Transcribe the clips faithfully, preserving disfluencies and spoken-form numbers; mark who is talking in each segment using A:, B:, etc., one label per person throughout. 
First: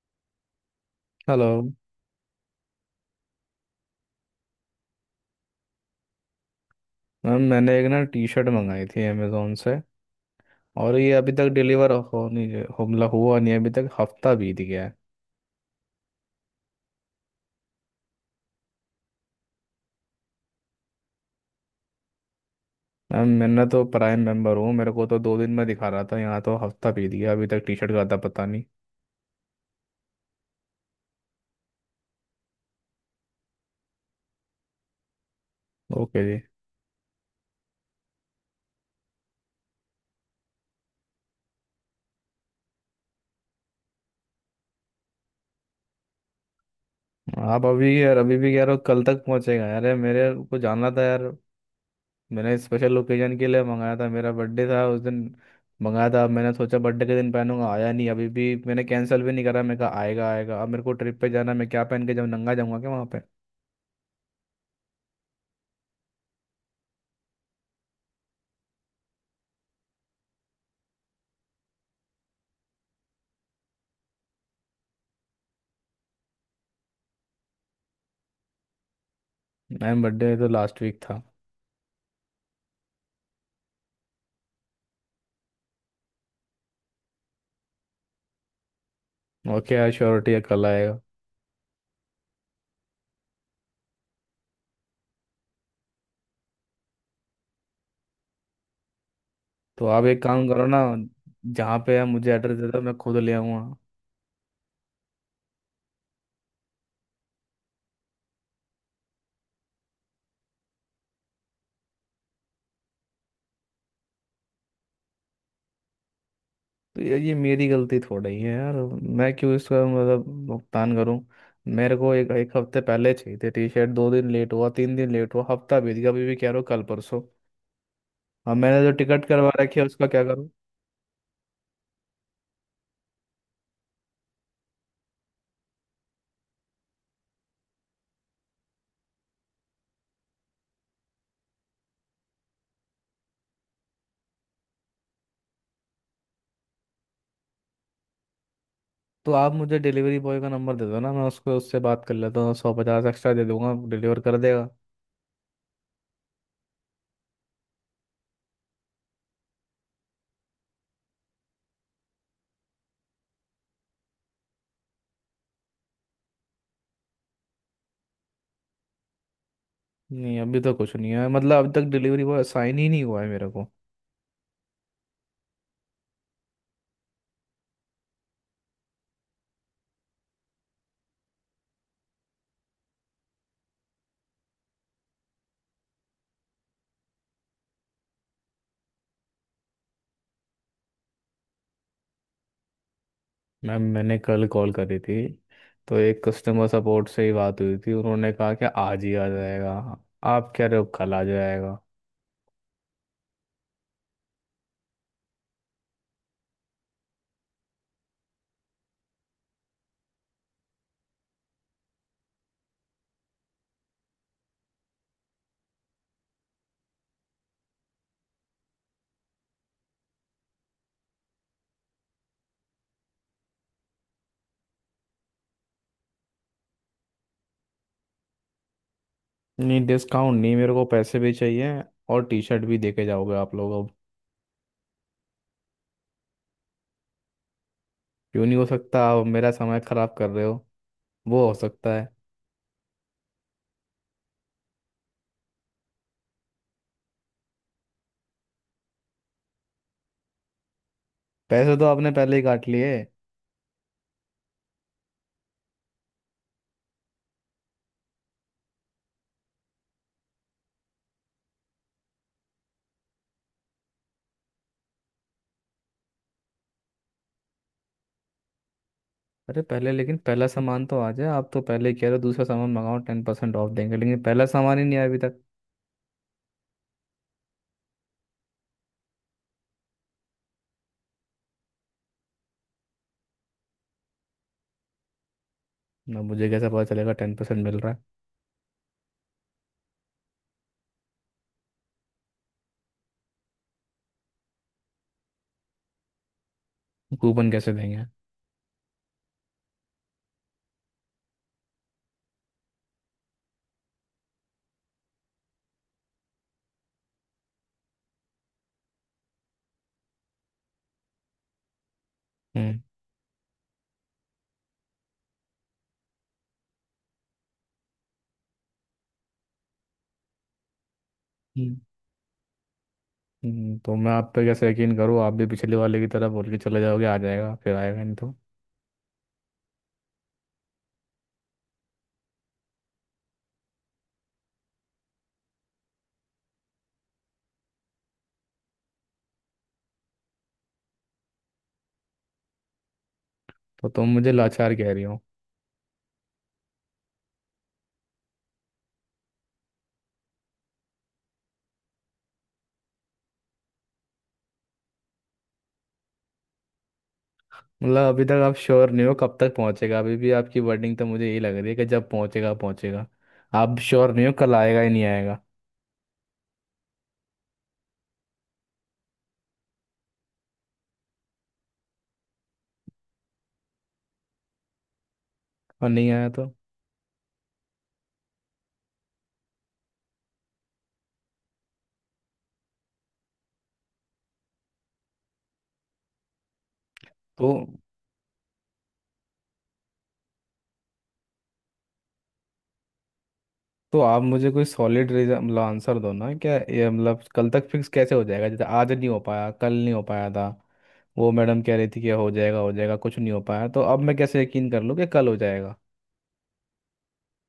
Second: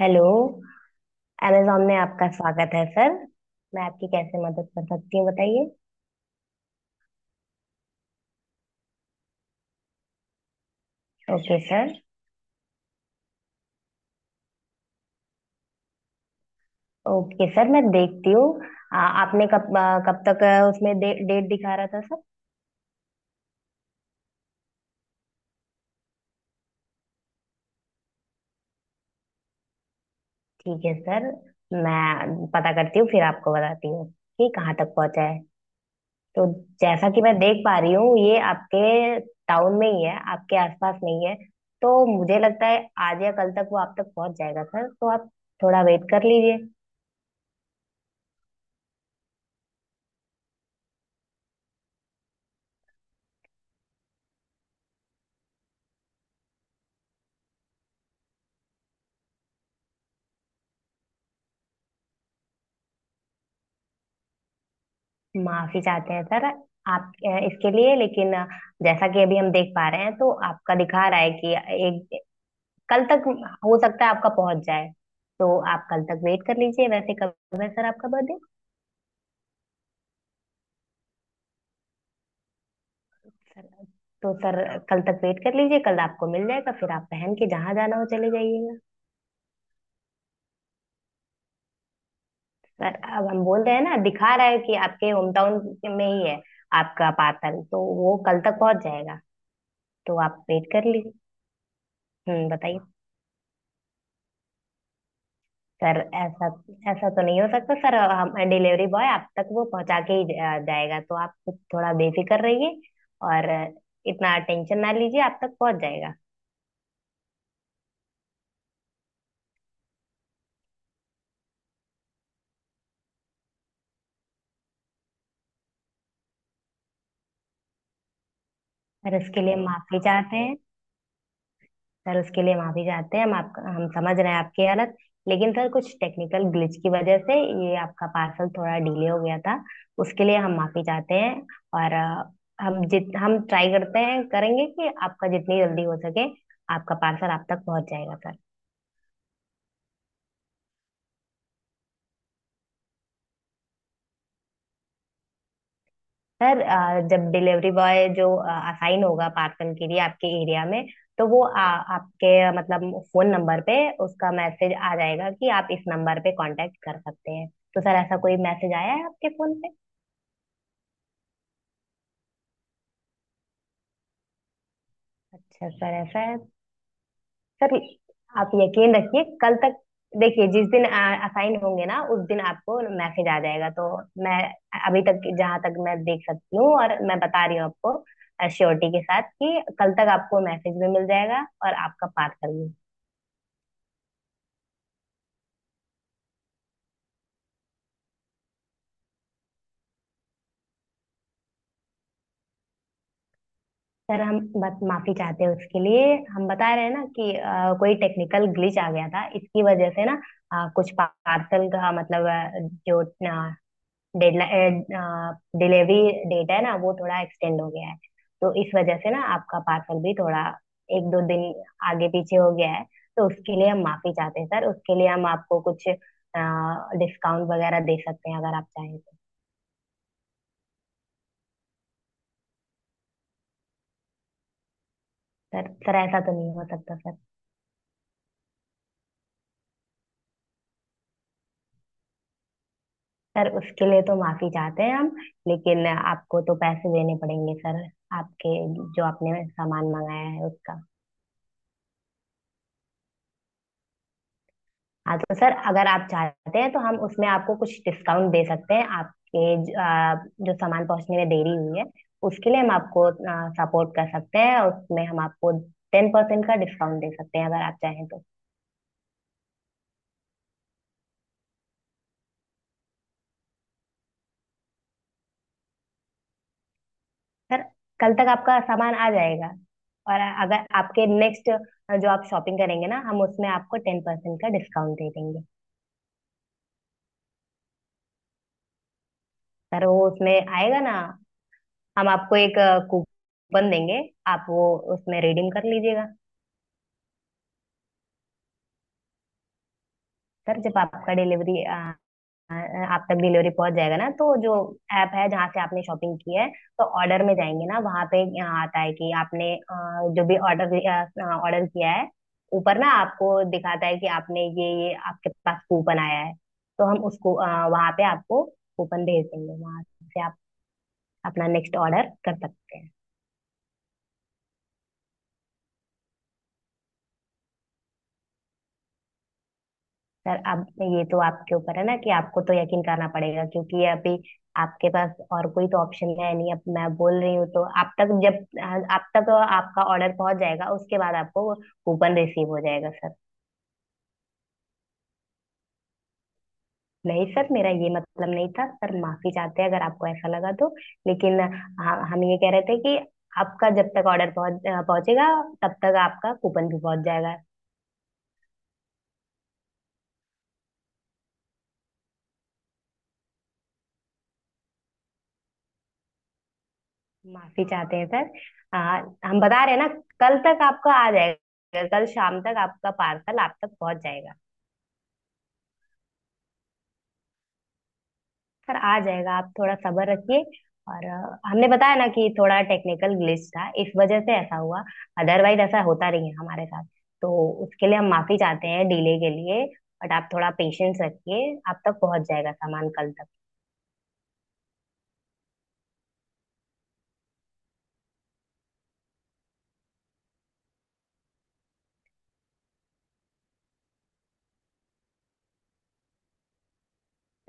A: Hello.
B: Hello
A: Amazon में आपका स्वागत है सर। मैं आपकी कैसे मदद कर सकती हूँ बताइए।
B: मैम, मैंने एक ना टी शर्ट मंगाई थी अमेजोन से, और ये अभी तक
A: ओके
B: डिलीवर
A: सर।
B: हो नहीं हो मतलब हुआ नहीं। अभी तक हफ्ता बीत गया है।
A: ओके सर मैं देखती हूँ। आ, आपने कब आ, कब तक आ, उसमें डे, डेट दिखा रहा था सर?
B: मैम, मैंने तो प्राइम मेंबर हूँ, मेरे को तो दो दिन में दिखा रहा था, यहाँ तो हफ्ता बीत गया, अभी तक टी शर्ट का आता पता नहीं।
A: ठीक है सर। मैं पता करती हूँ फिर आपको बताती हूँ कि कहाँ तक पहुँचा है।
B: ओके जी।
A: तो जैसा कि मैं देख पा रही हूँ ये आपके टाउन में ही है, आपके आसपास नहीं है। तो मुझे लगता है आज या कल तक वो आप तक पहुँच जाएगा सर, तो आप थोड़ा वेट कर लीजिए।
B: आप अभी यार अभी भी कह रहे हो कल तक पहुँचेगा यार, ये मेरे को जानना था यार। मैंने स्पेशल ओकेजन के लिए मंगाया था, मेरा बर्थडे था उस दिन मंगाया था, मैंने सोचा बर्थडे के दिन पहनूंगा, आया नहीं। अभी भी मैंने कैंसिल भी नहीं करा, मैं कहा आएगा आएगा, अब मेरे को ट्रिप पे जाना है, मैं क्या पहन के, जब नंगा जाऊंगा क्या वहाँ पे।
A: माफी चाहते हैं सर आप अ, इसके लिए, लेकिन अ, जैसा कि अभी हम देख पा रहे हैं तो आपका दिखा रहा है कि एक कल तक हो सकता है आपका पहुंच जाए। तो आप कल तक वेट कर लीजिए। वैसे कब है सर आपका बर्थडे?
B: मैम बर्थडे तो लास्ट वीक था।
A: सर तो सर कल तक वेट कर लीजिए, कल आपको मिल जाएगा, फिर आप पहन के जहां जाना हो चले जाइएगा।
B: ओके यार, श्योरिटी है कल आएगा?
A: सर अब हम बोल रहे हैं ना, दिखा रहा है कि आपके होम टाउन में ही है आपका पार्सल, तो वो कल तक पहुंच जाएगा,
B: तो आप
A: तो
B: एक
A: आप
B: काम करो
A: वेट
B: ना,
A: कर लीजिए।
B: जहाँ पे आप मुझे
A: हम्म,
B: एड्रेस दे
A: बताइए।
B: दो, मैं खुद ले आऊँगा।
A: सर ऐसा ऐसा तो नहीं हो सकता सर। हम डिलीवरी बॉय आप तक वो पहुंचा के ही जा- जाएगा, तो आप कुछ थोड़ा बेफिक्र रहिए और इतना टेंशन ना लीजिए, आप तक पहुंच जाएगा।
B: तो ये, ये मेरी गलती थोड़ा ही है यार। मैं क्यों इसका मतलब भुगतान करूँ? मेरे को एक एक हफ्ते पहले चाहिए थे टी शर्ट, दो दिन लेट हुआ, तीन दिन लेट हुआ, हफ्ता बीत गया, अभी भी कह रहे हो कल परसों। अब मैंने जो
A: सर
B: टिकट
A: उसके
B: करवा
A: लिए
B: रखी है
A: माफी
B: उसका क्या
A: चाहते
B: करूँ?
A: हैं। सर उसके लिए माफी चाहते हैं हम, आपका हम समझ रहे हैं आपकी हालत, लेकिन सर कुछ टेक्निकल ग्लिच की वजह से ये आपका पार्सल थोड़ा डिले हो गया था। उसके लिए हम माफी चाहते हैं। और अ, हम जित हम ट्राई करते हैं करेंगे कि आपका जितनी जल्दी हो सके आपका पार्सल आप तक पहुंच जाएगा सर
B: तो आप मुझे डिलीवरी बॉय का नंबर दे दो ना, मैं उसको, उससे बात कर लेता हूँ, सौ पचास एक्स्ट्रा दे दूंगा, डिलीवर कर देगा।
A: सर अ, जब डिलीवरी बॉय जो असाइन होगा पार्सल के लिए आपके एरिया में तो वो आ, आपके मतलब फोन नंबर पे उसका मैसेज आ जाएगा कि आप इस नंबर पे कांटेक्ट कर सकते हैं। तो सर ऐसा कोई मैसेज आया है आपके फोन पे?
B: नहीं, अभी तक कुछ नहीं है, मतलब अभी तक डिलीवरी बॉय साइन ही नहीं हुआ है मेरे को।
A: अच्छा सर, ऐसा है। सर आप यकीन रखिए कल तक, देखिए जिस दिन असाइन होंगे ना उस दिन आपको मैसेज आ जाएगा। तो मैं अभी तक जहाँ तक मैं देख सकती हूँ और मैं बता रही हूँ आपको श्योरिटी के साथ कि कल तक आपको मैसेज भी मिल जाएगा और आपका पार्सल भी।
B: मैम मैंने कल कॉल करी थी, तो एक कस्टमर सपोर्ट से ही बात हुई थी, उन्होंने कहा कि आज ही आ जाएगा, आप कह रहे हो कल आ जाएगा।
A: सर हम बस माफी चाहते हैं उसके लिए। हम बता रहे हैं ना कि अ, कोई टेक्निकल ग्लिच आ गया था इसकी वजह से ना। अ, कुछ पार्सल का मतलब अ, जो डेडलाइन, डिलीवरी डेट है ना वो थोड़ा एक्सटेंड हो गया है। तो इस वजह से ना आपका पार्सल भी थोड़ा एक दो दिन आगे पीछे हो गया है। तो उसके लिए हम माफी चाहते हैं सर। उसके लिए हम आपको कुछ डिस्काउंट वगैरह दे सकते हैं अगर आप चाहें तो।
B: नहीं, डिस्काउंट नहीं, मेरे को पैसे भी चाहिए और टी शर्ट भी, देके जाओगे आप लोग अब।
A: सर सर ऐसा तो नहीं हो सकता सर।
B: क्यों नहीं हो सकता? आप मेरा समय खराब कर रहे हो, वो हो सकता है।
A: सर उसके लिए तो माफी चाहते हैं हम, लेकिन आपको तो पैसे देने पड़ेंगे सर, आपके जो आपने सामान मंगाया है उसका।
B: पैसे तो आपने पहले ही काट लिए।
A: हाँ तो सर अगर आप चाहते हैं तो हम उसमें आपको कुछ डिस्काउंट दे सकते हैं आपके ज- आ, जो सामान पहुंचने में देरी हुई है उसके लिए हम आपको सपोर्ट कर सकते हैं और उसमें हम आपको टेन परसेंट का डिस्काउंट दे सकते हैं अगर आप चाहें तो।
B: अरे पहले, लेकिन पहला सामान तो आ जाए, आप तो पहले ही कह रहे हो दूसरा सामान मंगाओ टेन परसेंट ऑफ देंगे, लेकिन पहला सामान ही नहीं आया अभी तक।
A: सर कल तक आपका सामान आ जाएगा और अगर आपके नेक्स्ट जो आप शॉपिंग करेंगे ना हम उसमें आपको टेन परसेंट का डिस्काउंट दे देंगे।
B: ना, मुझे कैसे पता चलेगा टेन परसेंट मिल रहा
A: सर वो उसमें आएगा ना, हम आपको एक कूपन देंगे, आप वो उसमें रिडीम कर लीजिएगा।
B: है? कूपन कैसे देंगे?
A: सर जब आपका डिलीवरी आपका डिलीवरी पहुंच जाएगा ना तो जो ऐप है जहाँ से आपने शॉपिंग की है तो ऑर्डर में जाएंगे ना वहाँ पे आता है कि आपने अ, जो भी ऑर्डर ऑर्डर किया है ऊपर
B: हम्म।
A: ना आपको दिखाता है कि आपने ये ये आपके पास कूपन आया है। तो हम उसको अ, वहाँ पे आपको कूपन भेज देंगे, वहाँ से आप अपना
B: हम्म,
A: नेक्स्ट ऑर्डर कर सकते हैं।
B: हम्म, तो मैं आप पे कैसे यकीन करूँ? आप भी पिछले वाले की तरह बोल के चले जाओगे, आ जाएगा, फिर आएगा नहीं तो?
A: सर अब ये तो आपके ऊपर है ना कि आपको तो यकीन करना पड़ेगा, क्योंकि ये अभी आपके पास और कोई तो ऑप्शन है नहीं, अब मैं बोल रही हूँ तो आप तक जब आप तक आपका ऑर्डर पहुंच जाएगा उसके बाद आपको कूपन रिसीव हो जाएगा सर।
B: तो तुम मुझे लाचार कह रही हो?
A: नहीं सर, मेरा ये मतलब नहीं था सर, माफी चाहते हैं अगर आपको ऐसा लगा तो। लेकिन हाँ, हम ये कह रहे थे कि आपका जब तक ऑर्डर पहुंच पहुंचेगा तब तक आपका कूपन भी पहुंच जाएगा।
B: मतलब अभी तक आप श्योर नहीं हो कब तक पहुंचेगा? अभी भी आपकी वर्डिंग तो मुझे यही लग रही है कि जब पहुंचेगा पहुंचेगा। आप श्योर नहीं हो, कल आएगा ही नहीं आएगा?
A: माफी चाहते हैं सर। आ, हम बता रहे हैं ना, कल तक आपका आ जाएगा, कल शाम तक आपका पार्सल आप तक पहुंच जाएगा।
B: और नहीं आया तो
A: सर आ जाएगा, आप थोड़ा सब्र रखिए। और अ, हमने बताया ना कि थोड़ा टेक्निकल ग्लिच था इस वजह से ऐसा हुआ, अदरवाइज ऐसा होता नहीं है हमारे साथ। तो
B: तो
A: उसके लिए हम माफी चाहते हैं डिले के लिए। बट आप थोड़ा पेशेंस रखिए, आप तक पहुंच जाएगा सामान कल तक।
B: तो आप मुझे कोई सॉलिड रीजन मतलब आंसर दो ना, क्या ये मतलब कल तक फिक्स कैसे हो जाएगा, जैसे आज नहीं हो पाया, कल नहीं हो पाया था, वो मैडम कह रही थी कि हो जाएगा हो जाएगा, कुछ नहीं हो पाया, तो अब मैं कैसे यकीन कर लूँ कि कल हो जाएगा?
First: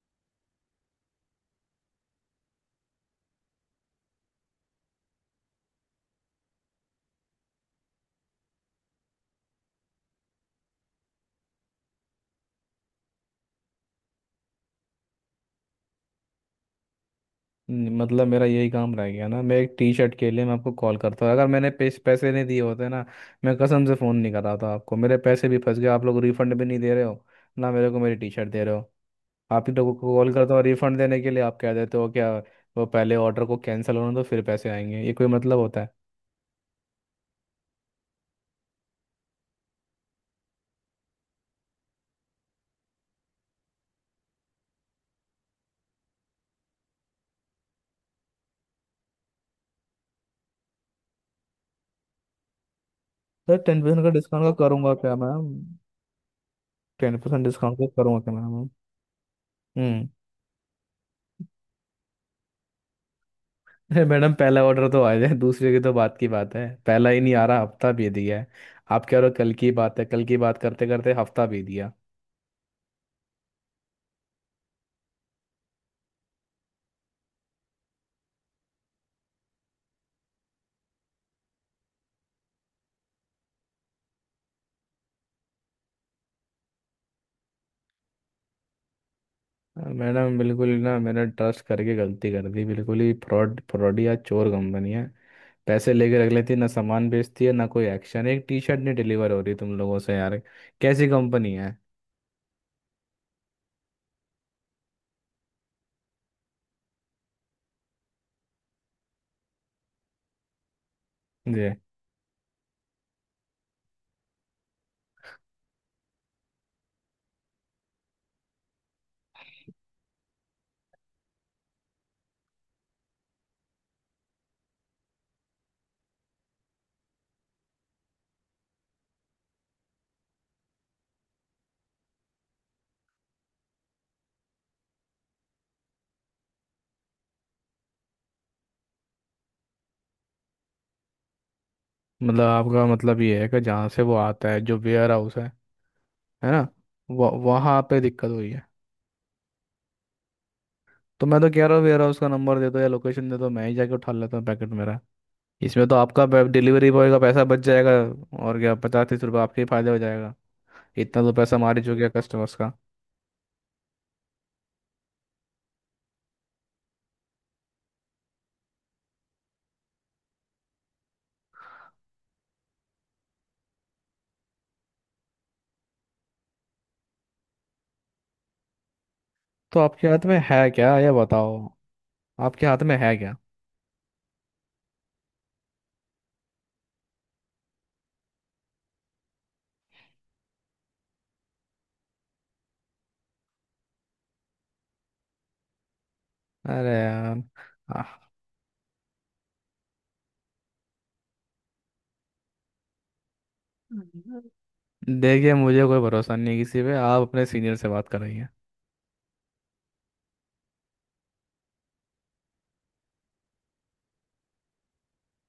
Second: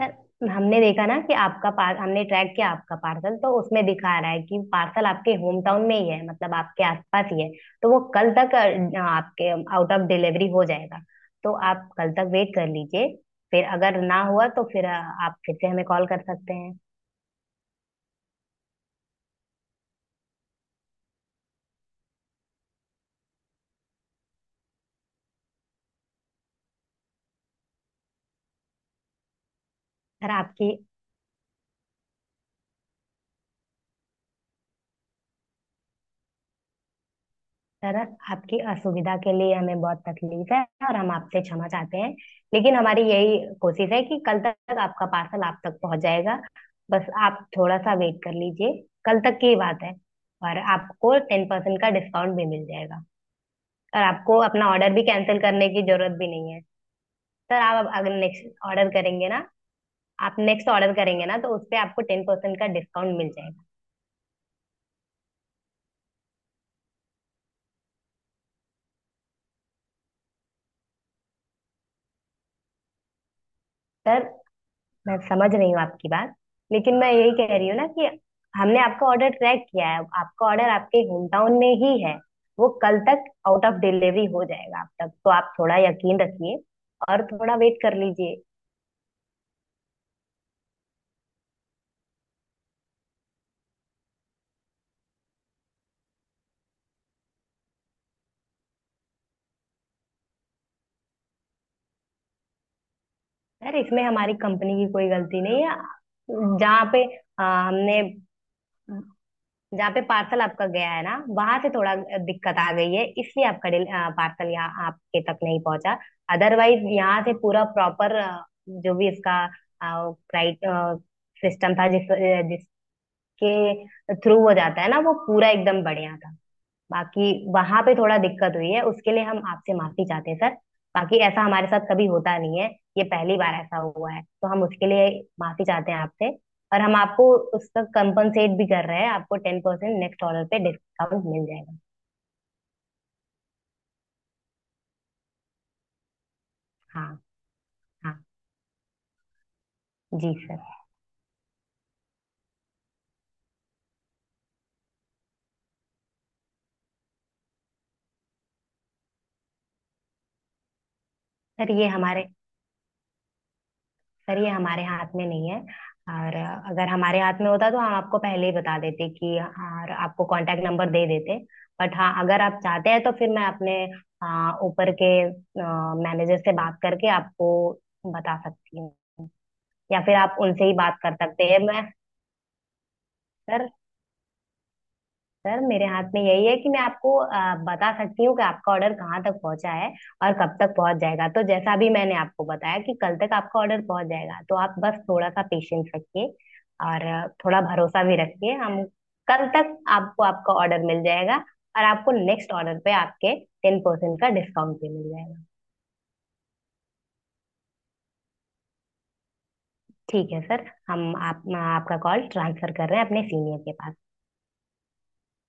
A: सर हमने देखा ना कि आपका पार हमने ट्रैक किया आपका पार्सल तो उसमें दिखा रहा है कि पार्सल आपके होम टाउन में ही है, मतलब आपके आसपास ही है। तो वो कल तक अ, आपके आउट ऑफ डिलीवरी हो जाएगा, तो आप कल तक वेट कर लीजिए। फिर अगर ना हुआ तो फिर अ, आप फिर से हमें कॉल कर सकते हैं।
B: न- मतलब मेरा यही काम रह गया ना, मैं एक टी शर्ट के लिए मैं आपको कॉल करता हूँ? अगर मैंने पेस, पैसे नहीं दिए होते ना, मैं कसम से फ़ोन नहीं कर रहा था आपको। मेरे पैसे भी फंस गए, आप लोग रिफंड भी नहीं दे रहे हो, ना मेरे को मेरी टी शर्ट दे रहे हो। आप ही लोगों को
A: सर
B: कॉल करता हूँ
A: आपकी
B: रिफंड देने के लिए, आप कह देते हो क्या वो पहले ऑर्डर को कैंसिल होने दो फिर पैसे आएंगे, ये कोई मतलब होता है?
A: सर आपकी असुविधा के लिए हमें बहुत तकलीफ है और हम आपसे क्षमा चाहते हैं, लेकिन हमारी यही कोशिश है कि कल तक आपका पार्सल आप तक पहुंच जाएगा। बस आप थोड़ा सा वेट कर लीजिए, कल तक की बात है। और आपको टेन परसेंट का डिस्काउंट भी मिल जाएगा,
B: सर, टेन परसेंट
A: और
B: का
A: आपको
B: डिस्काउंट का
A: अपना ऑर्डर
B: करूंगा
A: भी
B: क्या
A: कैंसिल
B: मैम?
A: करने की जरूरत भी नहीं है।
B: टेन परसेंट
A: सर
B: डिस्काउंट
A: आप
B: का
A: अब अगर
B: करूंगा क्या
A: नेक्स्ट
B: मैम?
A: ऑर्डर करेंगे ना,
B: हम्म।
A: आप नेक्स्ट ऑर्डर करेंगे ना तो उस पे आपको टेन परसेंट का डिस्काउंट मिल जाएगा।
B: अरे मैडम, पहला ऑर्डर तो आ जाए, दूसरे की तो बात की बात है, पहला ही नहीं आ रहा, हफ्ता भी दिया है। आप कह रहे हो कल की बात है, कल की बात करते करते हफ्ता भी दिया।
A: सर, मैं समझ रही हूँ आपकी बात, लेकिन मैं यही कह रही हूँ ना कि हमने आपका ऑर्डर ट्रैक किया है, आपका ऑर्डर आपके होम टाउन में ही है, वो कल तक आउट ऑफ डिलीवरी हो जाएगा आप तक, तो आप थोड़ा यकीन रखिए और थोड़ा वेट कर लीजिए।
B: हाँ, मैडम, बिल्कुल ना, मैंने ट्रस्ट करके गलती कर दी, बिल्कुल ही फ्रॉड फ्रॉडी या चोर कंपनी है। पैसे लेके रख लेती है, ना सामान बेचती है, ना कोई एक्शन, एक टी शर्ट नहीं डिलीवर हो रही तुम लोगों से यार। कैसी कंपनी है?
A: यार इसमें हमारी कंपनी की कोई गलती नहीं है, जहाँ पे आ, हमने जहाँ पे पार्सल आपका गया है ना वहां
B: जी।
A: से थोड़ा दिक्कत आ गई है, इसलिए आपका डिल- अ, पार्सल यहाँ आपके तक नहीं पहुंचा। अदरवाइज यहाँ से पूरा प्रॉपर जो भी इसका क्राइट सिस्टम था जिस अ, जिसके थ्रू हो जाता है ना वो पूरा एकदम बढ़िया था। बाकी वहां पे थोड़ा दिक्कत हुई है, उसके लिए हम आपसे माफी चाहते हैं सर। बाकी ऐसा हमारे साथ कभी होता नहीं है, ये पहली बार ऐसा हुआ है तो हम उसके लिए माफी चाहते हैं आपसे। और हम आपको उसका कंपनसेट भी कर रहे हैं, आपको टेन परसेंट नेक्स्ट ऑर्डर पे डिस्काउंट मिल जाएगा।
B: मतलब आपका मतलब ये है कि जहाँ से वो आता है जो वेयर हाउस है है ना?
A: हाँ,
B: वह वहाँ पे
A: हाँ
B: दिक्कत हुई है।
A: जी सर।
B: तो मैं तो कह रहा हूँ वेयर हाउस का नंबर दे दो या लोकेशन दे दो, मैं ही जाके उठा लेता हूँ पैकेट मेरा। इसमें तो आपका डिलीवरी बॉय का पैसा बच जाएगा, और क्या, पचास तीस रुपये आपके ही फायदे हो जाएगा। इतना तो पैसा
A: सर
B: मार ही
A: ये
B: चुके
A: हमारे
B: कस्टमर्स का।
A: सर ये हमारे हाथ में नहीं है, और अगर हमारे हाथ में होता तो हम आपको पहले ही बता देते कि और आपको कांटेक्ट नंबर दे देते। बट हाँ अगर आप चाहते हैं तो फिर मैं अपने अ, ऊपर के मैनेजर से बात करके आपको बता सकती हूँ,
B: तो
A: या
B: आपके
A: फिर
B: हाथ
A: आप
B: में
A: उनसे
B: है
A: ही
B: क्या
A: बात
B: ये
A: कर सकते
B: बताओ।
A: हैं मैं।
B: आपके हाथ में है क्या?
A: सर सर मेरे हाथ में यही है कि मैं आपको आ, बता सकती हूँ कि आपका ऑर्डर कहाँ तक पहुँचा है और कब तक पहुँच जाएगा। तो जैसा भी मैंने आपको बताया कि कल तक आपका ऑर्डर पहुँच जाएगा तो आप बस थोड़ा सा पेशेंस रखिए
B: अरे
A: और आ,
B: यार।
A: थोड़ा भरोसा भी
B: आह,
A: रखिए। हम कल तक आपको आपका ऑर्डर मिल जाएगा और आपको नेक्स्ट ऑर्डर पे आपके टेन परसेंट का डिस्काउंट भी मिल जाएगा।
B: देखिए मुझे कोई भरोसा नहीं किसी पे, आप अपने सीनियर से बात कर रही हैं।
A: ठीक है सर, हम आप, आपका कॉल ट्रांसफर कर रहे हैं अपने सीनियर के पास।